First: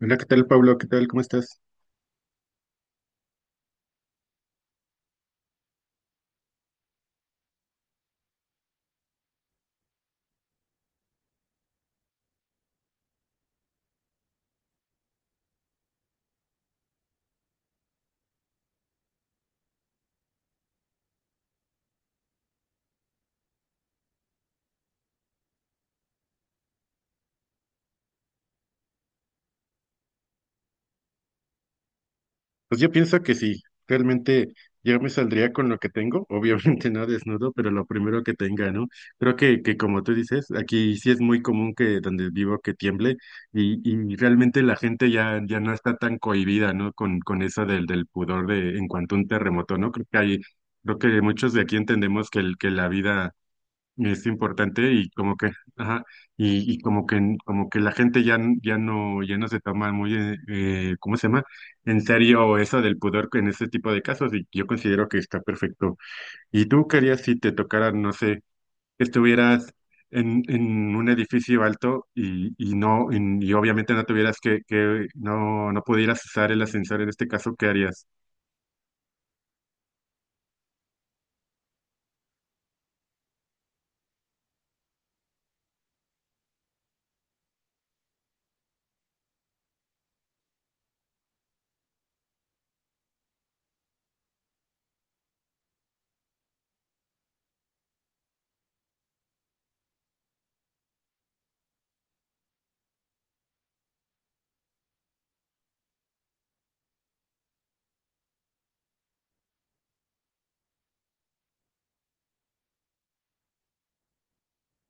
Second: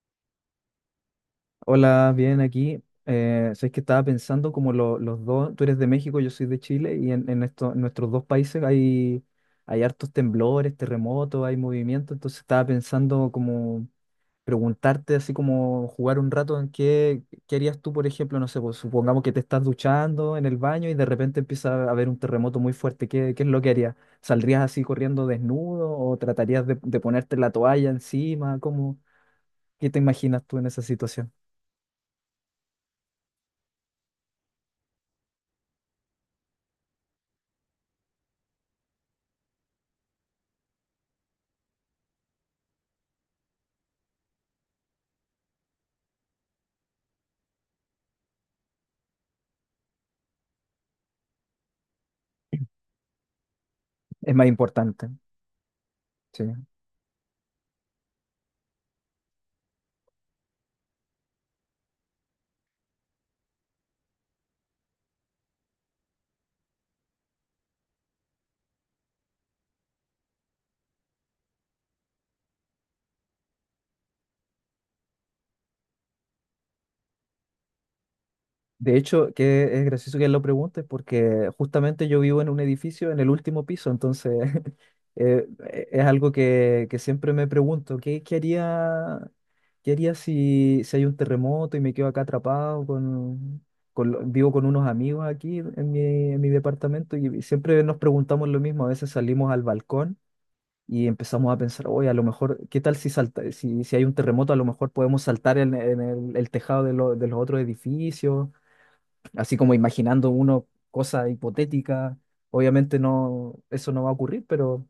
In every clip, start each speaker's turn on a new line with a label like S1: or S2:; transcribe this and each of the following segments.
S1: Hola, ¿qué tal, Pablo? ¿Qué tal? ¿Cómo estás?
S2: Hola, bien aquí. Sabes que estaba pensando como los dos, tú eres de México, yo soy de Chile, y en nuestros dos países hay hartos temblores, terremotos, hay movimiento, entonces estaba pensando como preguntarte así como jugar un rato en qué harías tú, por ejemplo, no sé, pues, supongamos que te estás duchando en el baño y de repente empieza a haber un terremoto muy fuerte, qué es lo que harías? ¿Saldrías así corriendo desnudo o tratarías de ponerte la toalla encima? Qué te imaginas tú en esa situación?
S1: Pues yo pienso que sí, realmente yo me saldría con lo que tengo, obviamente no desnudo, pero lo primero que tenga, ¿no? Creo que como tú dices, aquí sí es muy común que donde vivo que tiemble y realmente la gente ya, ya no está tan cohibida, ¿no? Con eso del pudor de en cuanto a un terremoto, ¿no? Creo que hay, creo que muchos de aquí entendemos que, el, que la vida es
S2: Es más
S1: importante
S2: importante,
S1: y como que, ajá,
S2: sí.
S1: y como que la gente ya, ya no, ya no se toma muy, ¿cómo se llama? En serio eso del pudor en ese tipo de casos y yo considero que está perfecto. ¿Y tú querías si te tocara, no sé, que estuvieras en un edificio alto y no, y obviamente no tuvieras que no, no pudieras usar el ascensor en este caso, ¿qué harías?
S2: De hecho, que es gracioso que lo preguntes porque justamente yo vivo en un edificio en el último piso, entonces eh, es algo que siempre me pregunto, qué haría si hay un terremoto y me quedo acá atrapado con vivo con unos amigos aquí en en mi departamento, y siempre nos preguntamos lo mismo. A veces salimos al balcón y empezamos a pensar, oye, a lo mejor, ¿qué tal si salta, si hay un terremoto? A lo mejor podemos saltar el tejado de los otros edificios, así como imaginando uno cosa hipotética. Obviamente no, eso no va a ocurrir,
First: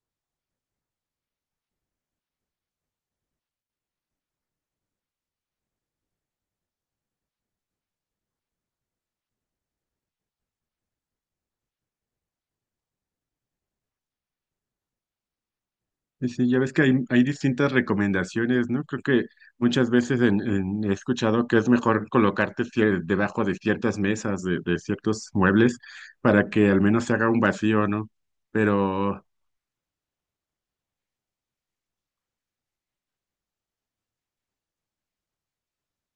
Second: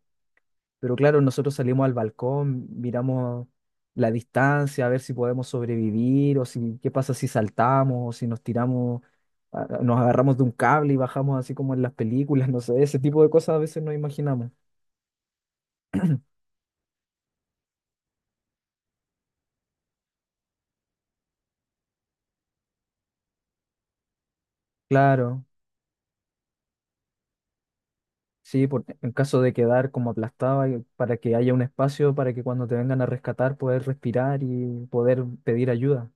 S2: pero claro, nosotros salimos al balcón, miramos la distancia, a ver si podemos sobrevivir, o si qué pasa si saltamos, o si nos tiramos, nos agarramos de un cable y bajamos así como en las películas. No sé, ese tipo de cosas a veces no imaginamos.
S1: Sí, sí, ya ves que hay distintas recomendaciones, ¿no? Creo que muchas veces he escuchado que es mejor colocarte debajo de ciertas mesas, de ciertos
S2: Claro.
S1: muebles, para que al menos se haga un vacío, ¿no?
S2: Sí, por, en
S1: Pero
S2: caso de quedar como aplastado, para que haya un espacio para que cuando te vengan a rescatar poder respirar y poder pedir ayuda.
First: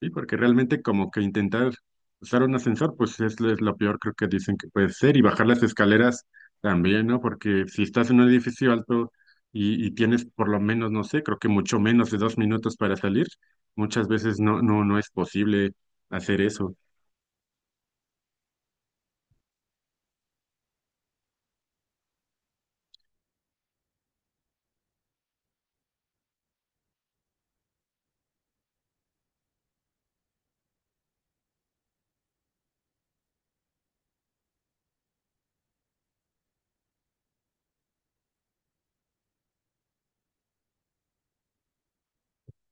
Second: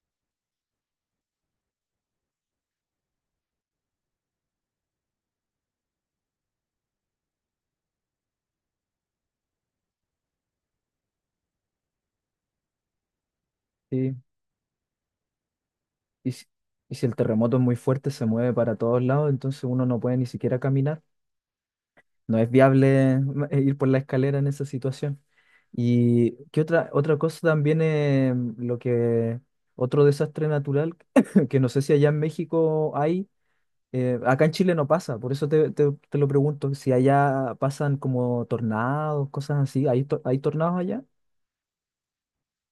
S1: sí, porque realmente como que intentar usar un ascensor, pues es, es lo peor creo que dicen que puede ser, y bajar las escaleras también, ¿no? Porque si estás en un edificio alto y tienes por lo menos, no sé, creo que mucho menos de dos minutos para salir, muchas
S2: Sí.
S1: veces no es posible
S2: Y
S1: hacer
S2: si,
S1: eso.
S2: y si el terremoto es muy fuerte, se mueve para todos lados, entonces uno no puede ni siquiera caminar. No es viable ir por la escalera en esa situación. Y qué otra, otra cosa también es lo que, otro desastre natural, que no sé si allá en México hay. Acá en Chile no pasa, por eso te lo pregunto, si allá pasan como tornados, cosas así. ¿Hay, hay tornados allá?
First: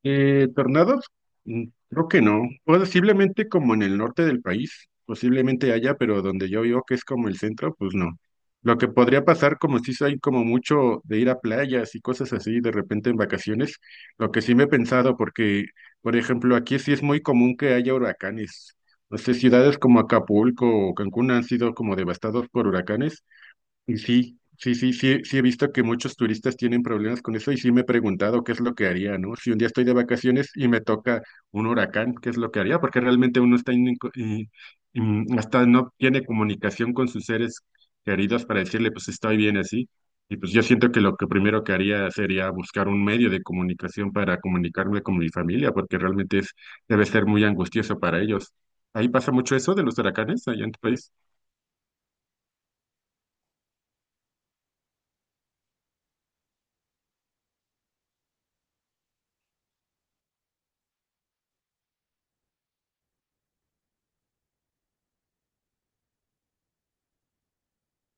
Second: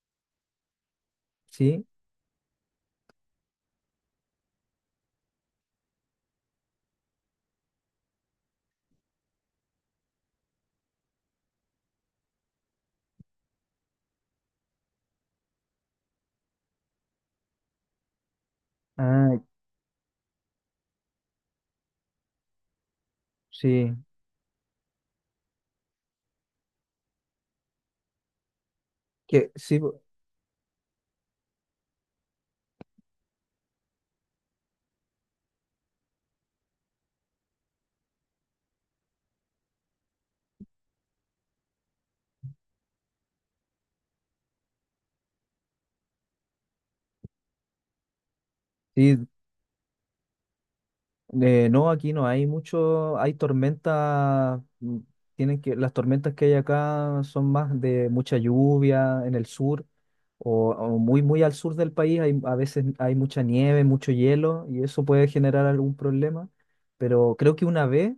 S1: Eh, tornados, Mm,
S2: Sí,
S1: creo que no. Posiblemente como en el norte del país, posiblemente haya, pero donde yo vivo, que es como el centro, pues no. Lo que podría pasar, como si hay como mucho de ir a playas y cosas así de repente en vacaciones, lo que sí me he pensado, porque, por ejemplo, aquí sí es muy común que haya huracanes. No sé,
S2: ah,
S1: ciudades como Acapulco o Cancún han sido como devastados por huracanes.
S2: sí,
S1: Y sí, sí, sí, sí, sí he visto que muchos turistas tienen problemas con eso y sí me he preguntado qué es lo que haría, ¿no? Si
S2: que
S1: un día
S2: sí,
S1: estoy de vacaciones y me toca un huracán, ¿qué es lo que haría? Porque realmente uno está hasta no tiene comunicación con sus seres queridos para decirle, pues estoy bien así. Y pues yo siento que lo que primero que haría sería buscar un medio de comunicación para comunicarme con mi familia, porque realmente es, debe ser muy angustioso para ellos. Ahí
S2: sí,
S1: pasa mucho eso de los huracanes allá en tu país.
S2: no, aquí no hay mucho, hay tormentas, mm, tienen que, las tormentas que hay acá son más de mucha lluvia en el sur, o muy, muy al sur del país, hay, a veces hay mucha nieve, mucho hielo, y eso puede generar algún problema, pero creo que una vez,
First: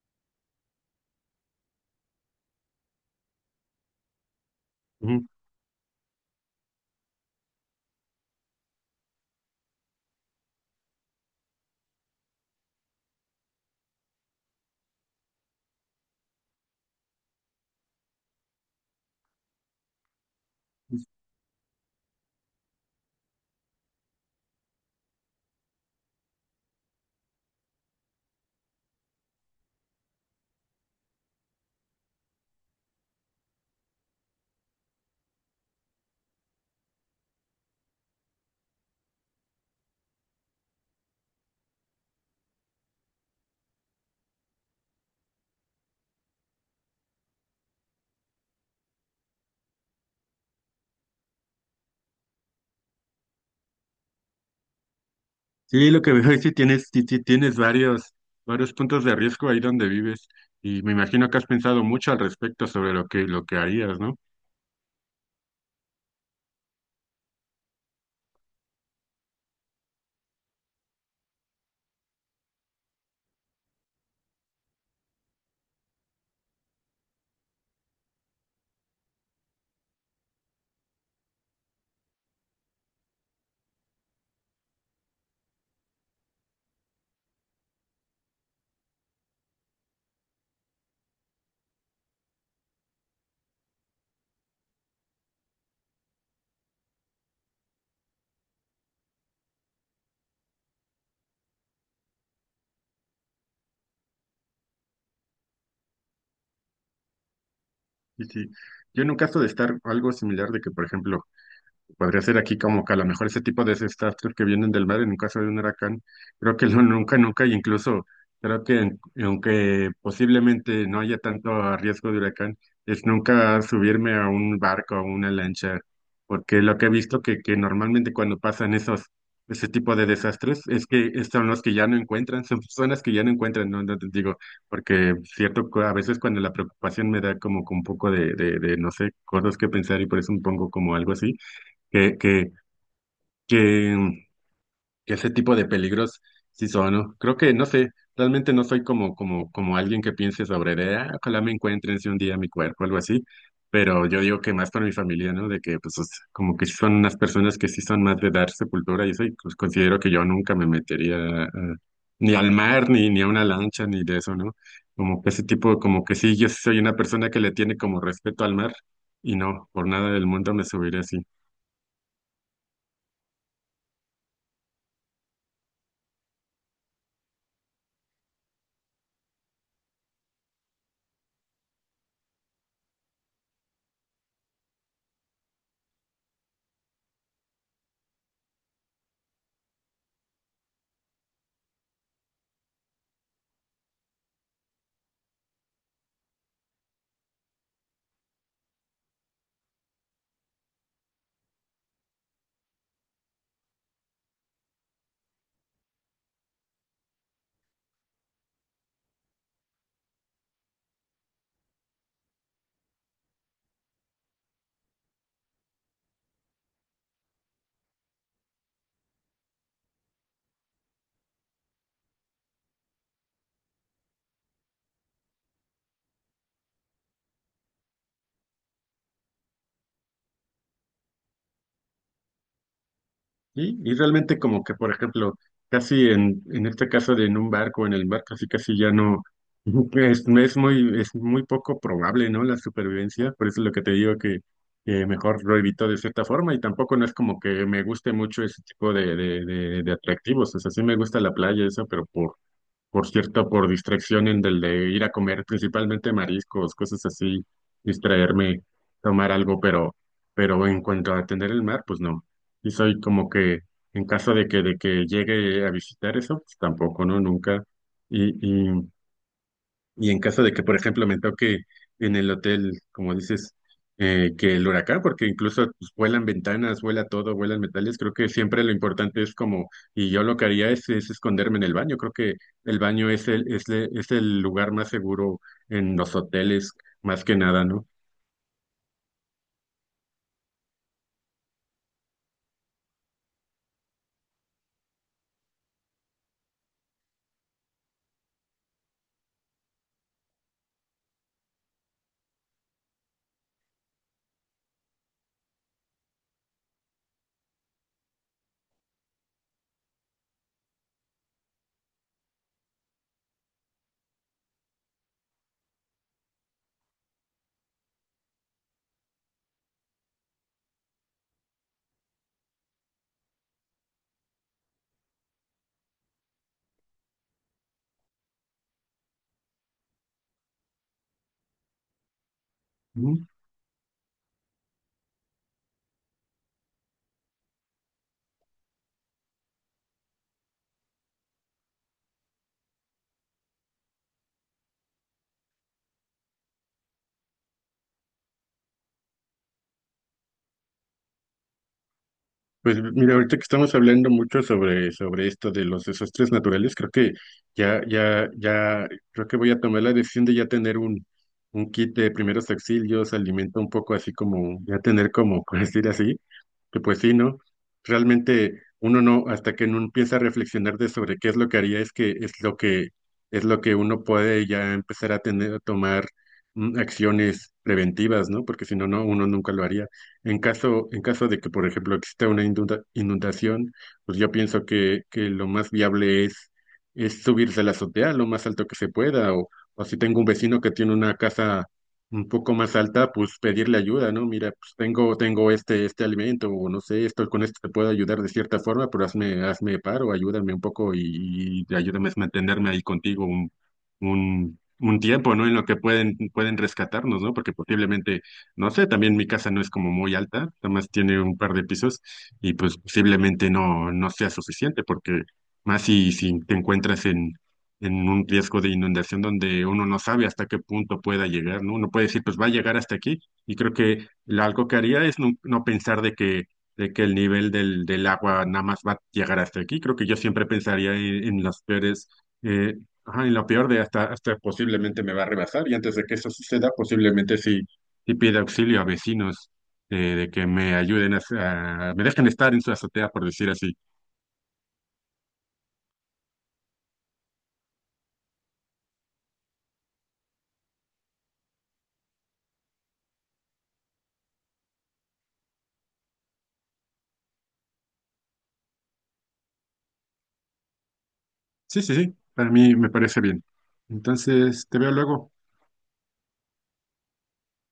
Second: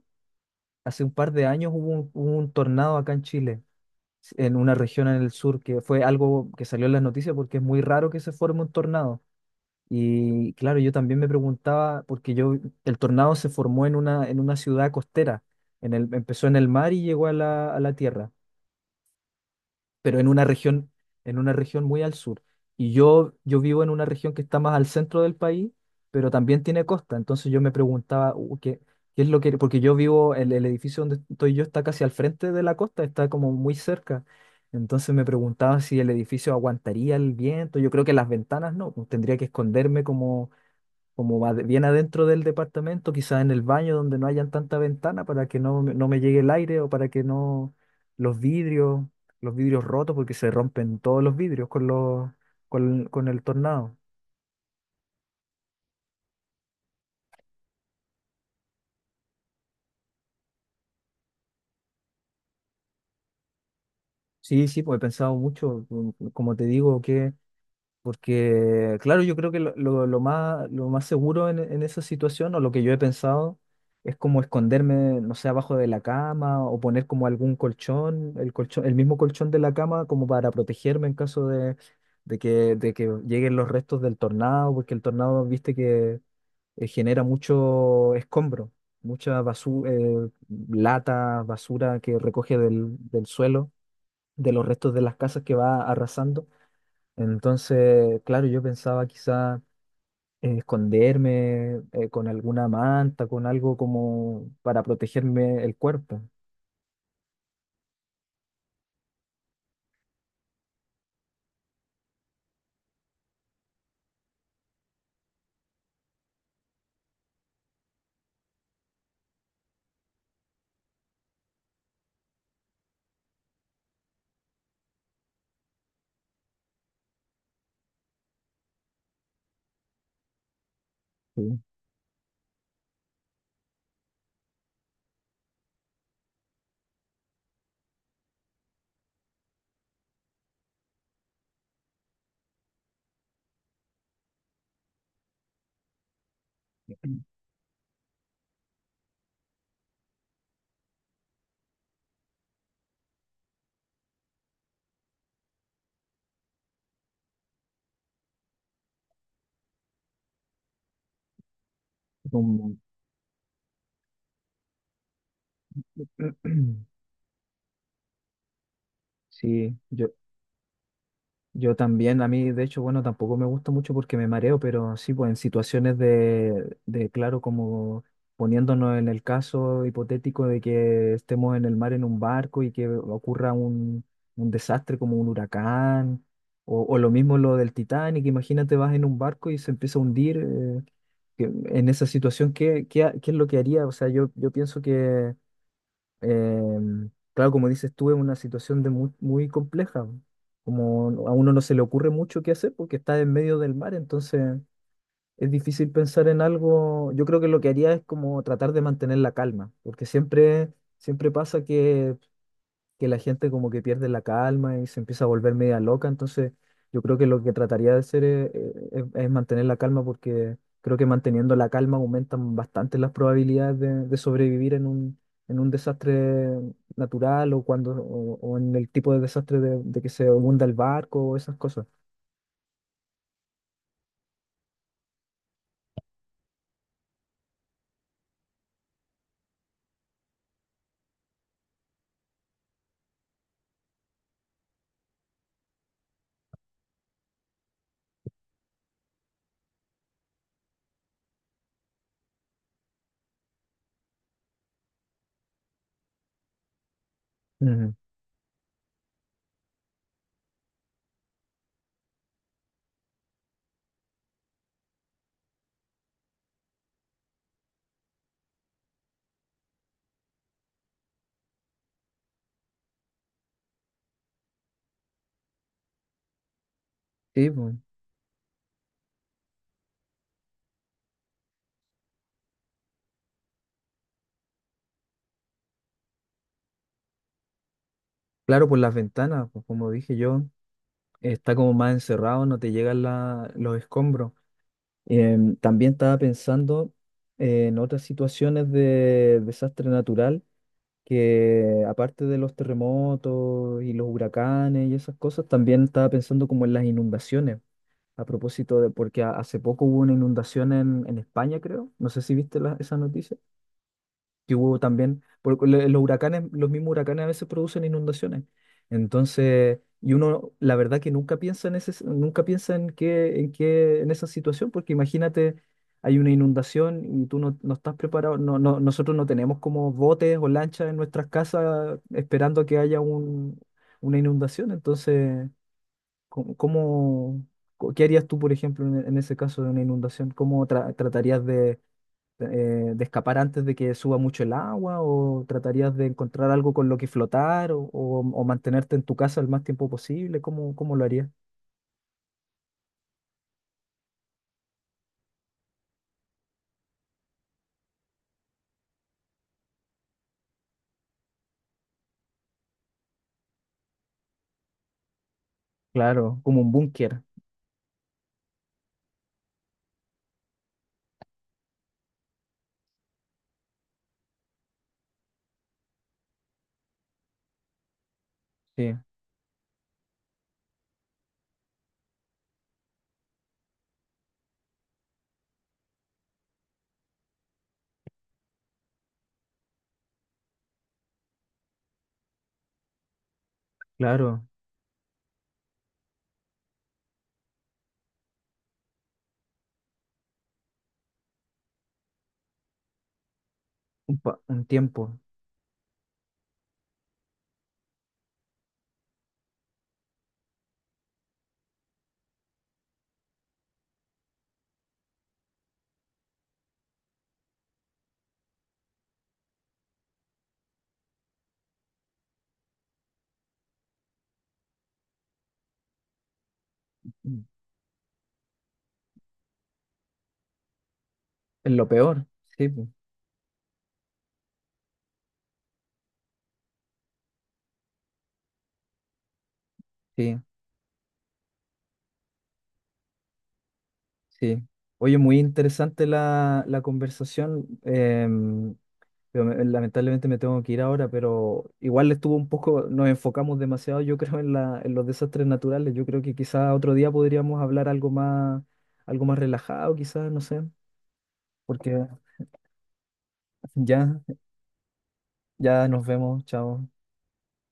S2: hace un par de años, hubo un tornado acá en Chile, en una región en
S1: Ujú.
S2: el sur, que fue algo que salió en las noticias porque es muy raro que se forme un tornado. Y claro, yo también me preguntaba, porque yo, el tornado se formó en en una ciudad costera, empezó en el mar y llegó a a la tierra, pero en una región muy al sur. Y yo vivo en una región que está más al centro del país, pero también tiene costa. Entonces yo me preguntaba, ¿qué, qué es lo que...? Porque yo vivo, el edificio donde estoy yo está casi al frente de la costa, está como muy cerca. Entonces me preguntaba si el edificio aguantaría el viento. Yo creo que las ventanas no, pues tendría que esconderme como bien adentro del departamento, quizás en el baño donde no hayan tanta ventana, para que no, no me llegue el aire, o para que no los vidrios, los vidrios rotos, porque se rompen todos los vidrios con con el tornado.
S1: Sí, lo que veo es que tienes, sí tienes varios, varios puntos de riesgo ahí donde vives y me imagino que has pensado mucho al respecto sobre lo que harías, ¿no?
S2: Sí, sí, pues he pensado mucho, mm, como te digo, que, porque, claro, yo creo que lo más seguro en esa situación, o lo que yo he pensado, es como esconderme, no sé, abajo de la cama, o poner como algún colchón, el mismo colchón de la cama, como para protegerme en caso de de que lleguen los restos del tornado, porque el tornado, viste que genera mucho escombro, mucha basura, lata, basura que recoge del suelo, de los restos de las casas que va arrasando. Entonces, claro, yo pensaba quizá esconderme con alguna manta, con algo como para protegerme el cuerpo.
S1: Y sí, yo en un caso de estar algo similar de que, por ejemplo, podría ser aquí como que a lo mejor ese tipo de desastres que vienen del mar en un caso de un huracán, creo que no, nunca, nunca, y incluso creo que aunque posiblemente no haya tanto riesgo de huracán, es nunca subirme a un barco o una lancha, porque lo que he visto que normalmente cuando pasan esos, ese tipo de desastres es que
S2: Sí,
S1: son los que ya no encuentran, son personas que ya no encuentran, no, no te digo, porque cierto, a veces cuando la preocupación me da como que un poco de no sé, cosas que pensar y por eso me pongo como algo así que, que, que, que ese tipo de peligros sí son, ¿no? Creo que, no sé, realmente no soy como, como, como alguien que piense sobre de, ah, ojalá me encuentren si un día mi cuerpo, algo así, pero yo digo que más para mi familia, ¿no? De que, pues, o sea, como que son unas personas que sí son más de dar sepultura y eso, y pues considero que yo nunca me metería eh, ni al
S2: como-
S1: mar, ni, ni a una lancha, ni de eso, ¿no? Como que ese tipo, como que sí, yo sí soy una persona que le tiene como respeto al mar y no,
S2: sí,
S1: por nada
S2: yo,
S1: del mundo me subiré así.
S2: Yo también. A mí de hecho, bueno, tampoco me gusta mucho porque me mareo, pero sí, pues en situaciones claro, como poniéndonos en el caso hipotético de que estemos en el mar en un barco y que ocurra un desastre como un huracán, o lo mismo lo del Titanic, imagínate vas en un barco y se empieza a hundir, en esa situación, qué es lo que haría? O sea, yo pienso que claro, como dices tú, es una situación de muy, muy compleja. Como a uno no se le ocurre mucho qué hacer porque está en medio del mar, entonces es difícil pensar en algo. Yo creo que lo que haría es como tratar de mantener la calma, porque siempre, siempre pasa que la gente como que pierde la calma y se empieza a volver media loca. Entonces, yo creo que lo que trataría de hacer es mantener la calma, porque creo que manteniendo la calma aumentan bastante las probabilidades de sobrevivir en un desastre natural, o cuando o en el tipo de desastre de que se hunda el barco o esas cosas.
S1: Y realmente como que, por ejemplo, casi en este caso de en un barco, en el mar, casi casi ya no, es muy poco probable, ¿no? La supervivencia, por eso es lo que te digo que mejor lo evito de cierta forma y tampoco no es como que me guste mucho ese tipo de atractivos, o sea, sí me gusta la playa, eso, pero por cierto, por distracción en del de ir a comer principalmente mariscos, cosas así,
S2: Ujú.
S1: distraerme, tomar algo, pero en cuanto a atender el mar, pues no. Y soy como que, en caso de que llegue a visitar eso, pues tampoco, ¿no? Nunca. Y y en caso de que, por ejemplo, me toque en el hotel, como dices, que el huracán, porque incluso pues, vuelan ventanas, vuela todo,
S2: Sí,
S1: vuelan
S2: pues,
S1: metales, creo que siempre lo importante es como, y yo lo que haría es esconderme en el baño. Creo que el baño es el, es, es el lugar más seguro en los hoteles, más que nada, ¿no?
S2: claro, por las ventanas, pues, como dije yo, está como más encerrado, no te llegan los escombros. También estaba pensando en otras situaciones de desastre natural, que aparte de los terremotos y los huracanes y esas cosas, también estaba pensando como en las inundaciones. A propósito de, porque hace poco hubo una inundación en España, creo. No sé si viste esa noticia que hubo también, porque los huracanes, los mismos huracanes a veces producen inundaciones. Entonces, y uno, la verdad que nunca piensa en ese, nunca piensa en qué, en qué, en esa situación, porque imagínate, hay una inundación y tú no, no estás preparado, no, no, nosotros no tenemos como botes o lanchas en nuestras casas esperando a que haya un, una inundación. Entonces, ¿cómo, cómo- qué harías tú, por ejemplo, en ese caso de una inundación? ¿Cómo tratarías de escapar antes de que suba mucho el agua, o tratarías de encontrar algo con lo que flotar, o mantenerte en tu casa el más tiempo posible? ¿Cómo, cómo lo harías?
S1: Pues mira, ahorita que estamos hablando mucho sobre, sobre esto de los desastres naturales, creo que ya, ya, ya, creo que voy a tomar la decisión de ya tener un kit de primeros auxilios, alimento un poco así como, ya tener como, por decir así,
S2: Claro, como un
S1: que pues sí,
S2: búnker,
S1: ¿no? Realmente uno no, hasta que no empieza a reflexionar de sobre qué es lo que haría, es que es lo que es lo que uno puede ya empezar a tener, a tomar acciones preventivas, ¿no? Porque si no,
S2: sí,
S1: no, uno nunca lo haría. En caso de que, por ejemplo, exista una inundación, pues yo pienso que lo más viable es subirse a la azotea lo más alto que se pueda, o si tengo un vecino que tiene una casa un poco más alta, pues pedirle ayuda, ¿no?
S2: claro,
S1: Mira, pues tengo, tengo este, este alimento, o no sé, esto con esto te puedo ayudar de cierta forma, pero hazme, hazme paro, ayúdame un poco y ayúdame a mantenerme ahí contigo
S2: un, un
S1: un
S2: tiempo,
S1: tiempo, ¿no? En lo que pueden, pueden rescatarnos, ¿no? Porque posiblemente, no sé, también mi casa no es como muy alta, nada más tiene un par de pisos, y pues posiblemente no, no sea suficiente, porque más si, si te encuentras en un riesgo de inundación donde uno no sabe hasta qué punto pueda llegar, ¿no? Uno puede decir, pues va a llegar hasta aquí. Y creo que algo que haría es no, no pensar de que el
S2: mm,
S1: nivel del, del agua nada más va a llegar hasta aquí. Creo que yo siempre pensaría en las
S2: en lo
S1: peores,
S2: peor, sí,
S1: eh,
S2: pu,
S1: ajá, en lo peor de hasta, hasta posiblemente me va a rebasar. Y antes de que eso suceda, posiblemente sí, sí pida auxilio a vecinos. Eh, de
S2: sí,
S1: que me ayuden a, me dejen estar en su azotea, por decir así.
S2: sí. Oye, muy interesante la, la conversación. Pero lamentablemente me tengo que ir ahora, pero igual estuvo un poco, nos enfocamos demasiado, yo creo, en la, en los desastres naturales. Yo creo que quizás otro día podríamos hablar algo más relajado, quizás, no sé,
S1: Sí, sí,
S2: porque
S1: sí, para mí me parece bien.
S2: ya,
S1: Entonces, te veo luego.
S2: ya nos vemos, chao.